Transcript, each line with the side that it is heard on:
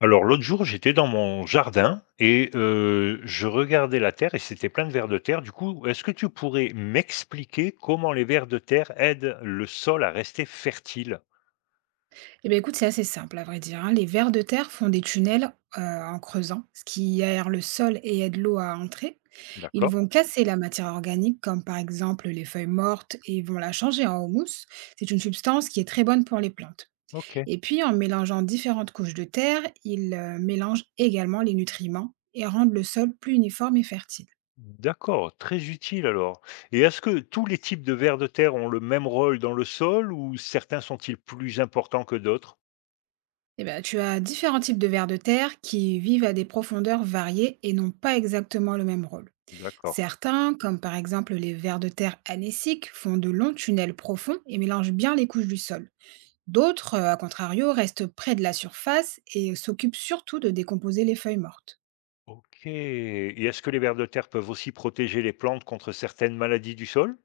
left: Alors l'autre jour, j'étais dans mon jardin et je regardais la terre et c'était plein de vers de terre. Du coup, est-ce que tu pourrais m'expliquer comment les vers de terre aident le sol à rester fertile?
right: Eh bien écoute, c'est assez simple à vrai dire, hein. Les vers de terre font des tunnels, en creusant, ce qui aère le sol et aide l'eau à entrer. Ils
left: D'accord.
right: vont casser la matière organique, comme par exemple les feuilles mortes et vont la changer en humus. C'est une substance qui est très bonne pour les plantes.
left: OK.
right: Et puis en mélangeant différentes couches de terre, ils, mélangent également les nutriments et rendent le sol plus uniforme et fertile.
left: D'accord, très utile alors. Et est-ce que tous les types de vers de terre ont le même rôle dans le sol ou certains sont-ils plus importants que d'autres?
right: Eh bah, tu as différents types de vers de terre qui vivent à des profondeurs variées et n'ont pas exactement le même rôle.
left: D'accord.
right: Certains, comme par exemple les vers de terre anessiques, font de longs tunnels profonds et mélangent bien les couches du sol. D'autres, à contrario, restent près de la surface et s'occupent surtout de décomposer les feuilles mortes.
left: OK. Et est-ce que les vers de terre peuvent aussi protéger les plantes contre certaines maladies du sol?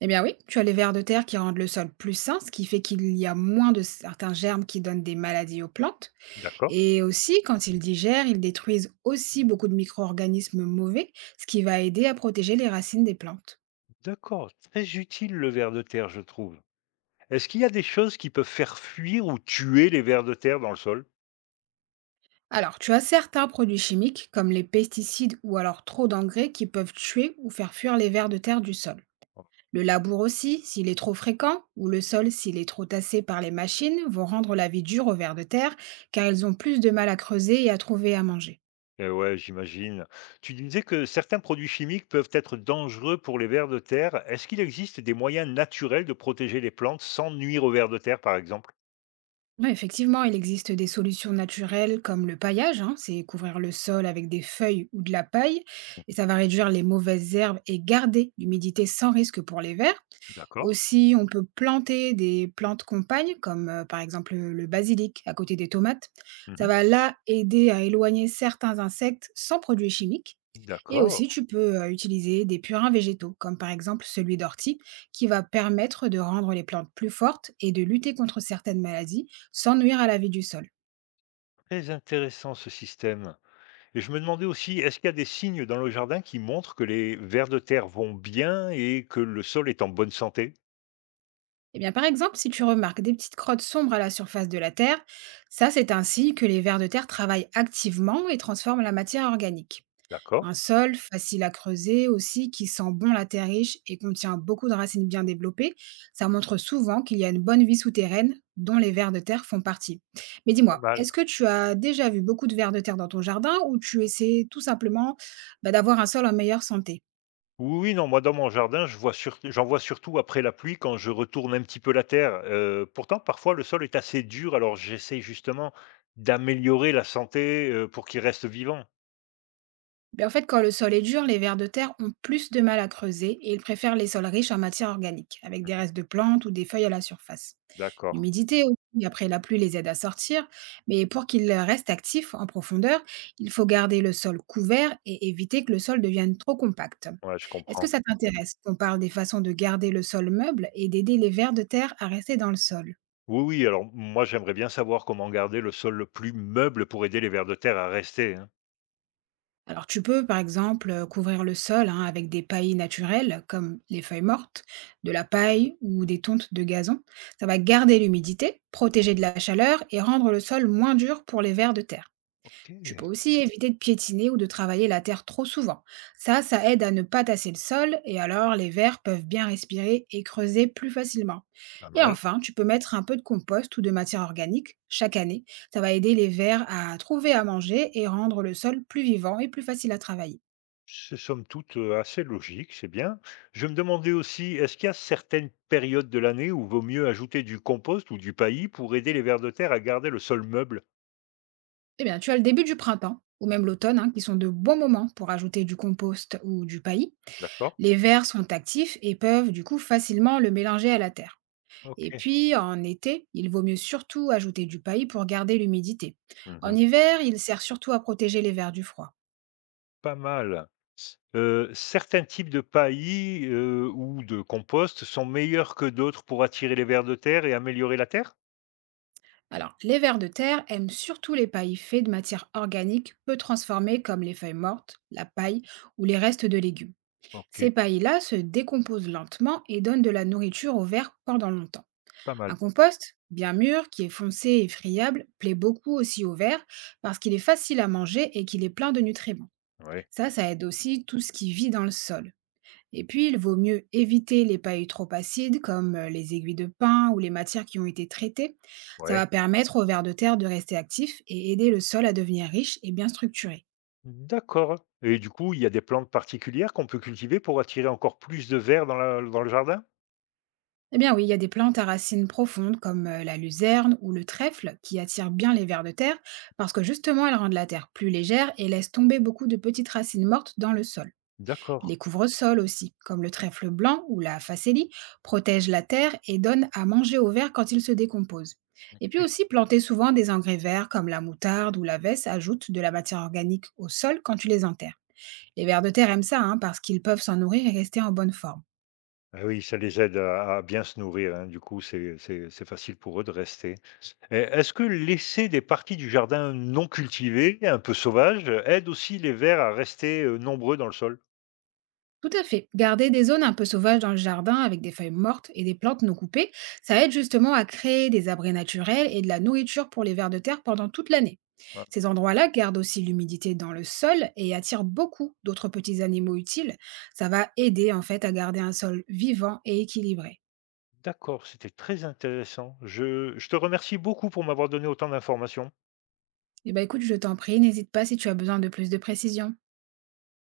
right: Eh bien oui, tu as les vers de terre qui rendent le sol plus sain, ce qui fait qu'il y a moins de certains germes qui donnent des maladies aux plantes.
left: D'accord.
right: Et aussi, quand ils digèrent, ils détruisent aussi beaucoup de micro-organismes mauvais, ce qui va aider à protéger les racines des plantes.
left: D'accord, très utile le ver de terre, je trouve. Est-ce qu'il y a des choses qui peuvent faire fuir ou tuer les vers de terre dans le sol?
right: Alors, tu as certains produits chimiques, comme les pesticides ou alors trop d'engrais, qui peuvent tuer ou faire fuir les vers de terre du sol. Le labour aussi, s'il est trop fréquent, ou le sol, s'il est trop tassé par les machines, vont rendre la vie dure aux vers de terre, car ils ont plus de mal à creuser et à trouver à manger.
left: Eh ouais, j'imagine. Tu disais que certains produits chimiques peuvent être dangereux pour les vers de terre. Est-ce qu'il existe des moyens naturels de protéger les plantes sans nuire aux vers de terre, par exemple?
right: Ouais, effectivement, il existe des solutions naturelles comme le paillage, hein, c'est couvrir le sol avec des feuilles ou de la paille, et ça va réduire les mauvaises herbes et garder l'humidité sans risque pour les vers.
left: D'accord.
right: Aussi, on peut planter des plantes compagnes, comme par exemple le basilic à côté des tomates. Ça
left: Mhm.
right: va là aider à éloigner certains insectes sans produits chimiques. Et
left: D'accord.
right: aussi, tu peux utiliser des purins végétaux, comme par exemple celui d'ortie, qui va permettre de rendre les plantes plus fortes et de lutter contre certaines maladies sans nuire à la vie du sol.
left: Très intéressant ce système. Et je me demandais aussi, est-ce qu'il y a des signes dans le jardin qui montrent que les vers de terre vont bien et que le sol est en bonne santé?
right: Eh bien, par exemple, si tu remarques des petites crottes sombres à la surface de la terre, ça c'est un signe que les vers de terre travaillent activement et transforment la matière organique.
left: D'accord.
right: Un sol facile à creuser aussi, qui sent bon la terre riche et contient beaucoup de racines bien développées, ça montre souvent qu'il y a une bonne vie souterraine dont les vers de terre font partie. Mais
left: Pas
right: dis-moi,
left: mal.
right: est-ce que tu as déjà vu beaucoup de vers de terre dans ton jardin ou tu essaies tout simplement bah, d'avoir un sol en meilleure santé.
left: Oui, oui, non, moi, dans mon jardin, j'en vois surtout après la pluie quand je retourne un petit peu la terre. Pourtant, parfois, le sol est assez dur, alors j'essaie justement d'améliorer la santé pour qu'il reste vivant.
right: Ben, en fait, quand le sol est dur, les vers de terre ont plus de mal à creuser et ils préfèrent les sols riches en matière organique, avec des
left: Mhm.
right: restes de plantes ou des feuilles à la surface.
left: D'accord,
right: L'humidité aussi, après la pluie les aide à sortir, mais pour qu'ils restent actifs en profondeur, il faut garder le sol couvert et éviter que le sol devienne trop compact.
left: ouais, je
right: Est-ce que
left: comprends.
right: ça t'intéresse qu'on parle des façons de garder le sol meuble et d'aider les vers de terre à rester dans le sol?
left: Oui, oui, alors moi, j'aimerais bien savoir comment garder le sol le plus meuble pour aider les vers de terre à rester. Hein.
right: Alors tu peux par exemple couvrir le sol hein, avec des paillis naturelles comme les feuilles mortes, de la paille ou des tontes de gazon. Ça va garder l'humidité, protéger de la chaleur et rendre le sol moins dur pour les vers de terre.
left: Ok,
right: Tu peux aussi éviter de piétiner ou de travailler la terre trop souvent. Ça aide à ne pas tasser le sol et alors les vers peuvent bien respirer et creuser plus facilement.
left: pas
right: Et
left: mal.
right: enfin, tu peux mettre un peu de compost ou de matière organique chaque année. Ça va aider les vers à trouver à manger et rendre le sol plus vivant et plus facile à travailler.
left: C'est somme toute, assez logique, c'est bien. Je me demandais aussi, est-ce qu'il y a certaines périodes de l'année où vaut mieux ajouter du compost ou du paillis pour aider les vers de terre à garder le sol meuble?
right: Eh bien, tu as le début du printemps ou même l'automne, hein, qui sont de bons moments pour ajouter du compost ou du paillis.
left: D'accord,
right: Les vers sont actifs et peuvent du coup facilement le mélanger à la terre. Et
left: OK.
right: puis, en été, il vaut mieux surtout ajouter du paillis pour garder l'humidité. En
left: Mmh.
right: hiver, il sert surtout à protéger les vers du froid.
left: Pas mal. Certains types de paillis, ou de compost sont meilleurs que d'autres pour attirer les vers de terre et améliorer la terre?
right: Alors, les vers de terre aiment surtout les paillis faits de matières organiques peu transformées comme les feuilles mortes, la paille ou les restes de légumes.
left: OK,
right: Ces paillis-là se décomposent lentement et donnent de la nourriture aux vers pendant longtemps.
left: pas mal.
right: Un compost, bien mûr, qui est foncé et friable, plaît beaucoup aussi aux vers parce qu'il est facile à manger et qu'il est plein de nutriments.
left: Ouais,
right: Ça aide aussi tout ce qui vit dans le sol. Et puis, il vaut mieux éviter les pailles trop acides, comme les aiguilles de pin ou les matières qui ont été traitées. Ça
left: ouais.
right: va permettre aux vers de terre de rester actifs et aider le sol à devenir riche et bien structuré.
left: D'accord, et du coup, il y a des plantes particulières qu'on peut cultiver pour attirer encore plus de vers dans la dans le jardin?
right: Eh bien oui, il y a des plantes à racines profondes comme la luzerne ou le trèfle qui attirent bien les vers de terre parce que justement elles rendent la terre plus légère et laissent tomber beaucoup de petites racines mortes dans le sol.
left: D'accord.
right: Les couvre-sols aussi, comme le trèfle blanc ou la facélie, protègent la terre et donnent à manger aux vers quand ils se décomposent. Et puis aussi, planter souvent des engrais verts comme la moutarde ou la veste ajoute de la matière organique au sol quand tu les enterres. Les vers de terre aiment ça hein, parce qu'ils peuvent s'en nourrir et rester en bonne forme.
left: Ah oui, ça les aide à bien se nourrir, hein. Du coup, c'est facile pour eux de rester. Et est-ce que laisser des parties du jardin non cultivées, un peu sauvages, aide aussi les vers à rester, nombreux dans le sol?
right: Tout à fait. Garder des zones un peu sauvages dans le jardin avec des feuilles mortes et des plantes non coupées, ça aide justement à créer des abris naturels et de la nourriture pour les vers de terre pendant toute l'année.
left: Ah,
right: Ces endroits-là gardent aussi l'humidité dans le sol et attirent beaucoup d'autres petits animaux utiles. Ça va aider en fait à garder un sol vivant et équilibré.
left: d'accord, c'était très intéressant. Je te remercie beaucoup pour m'avoir donné autant d'informations.
right: Et ben écoute, je t'en prie, n'hésite pas si tu as besoin de plus de précision.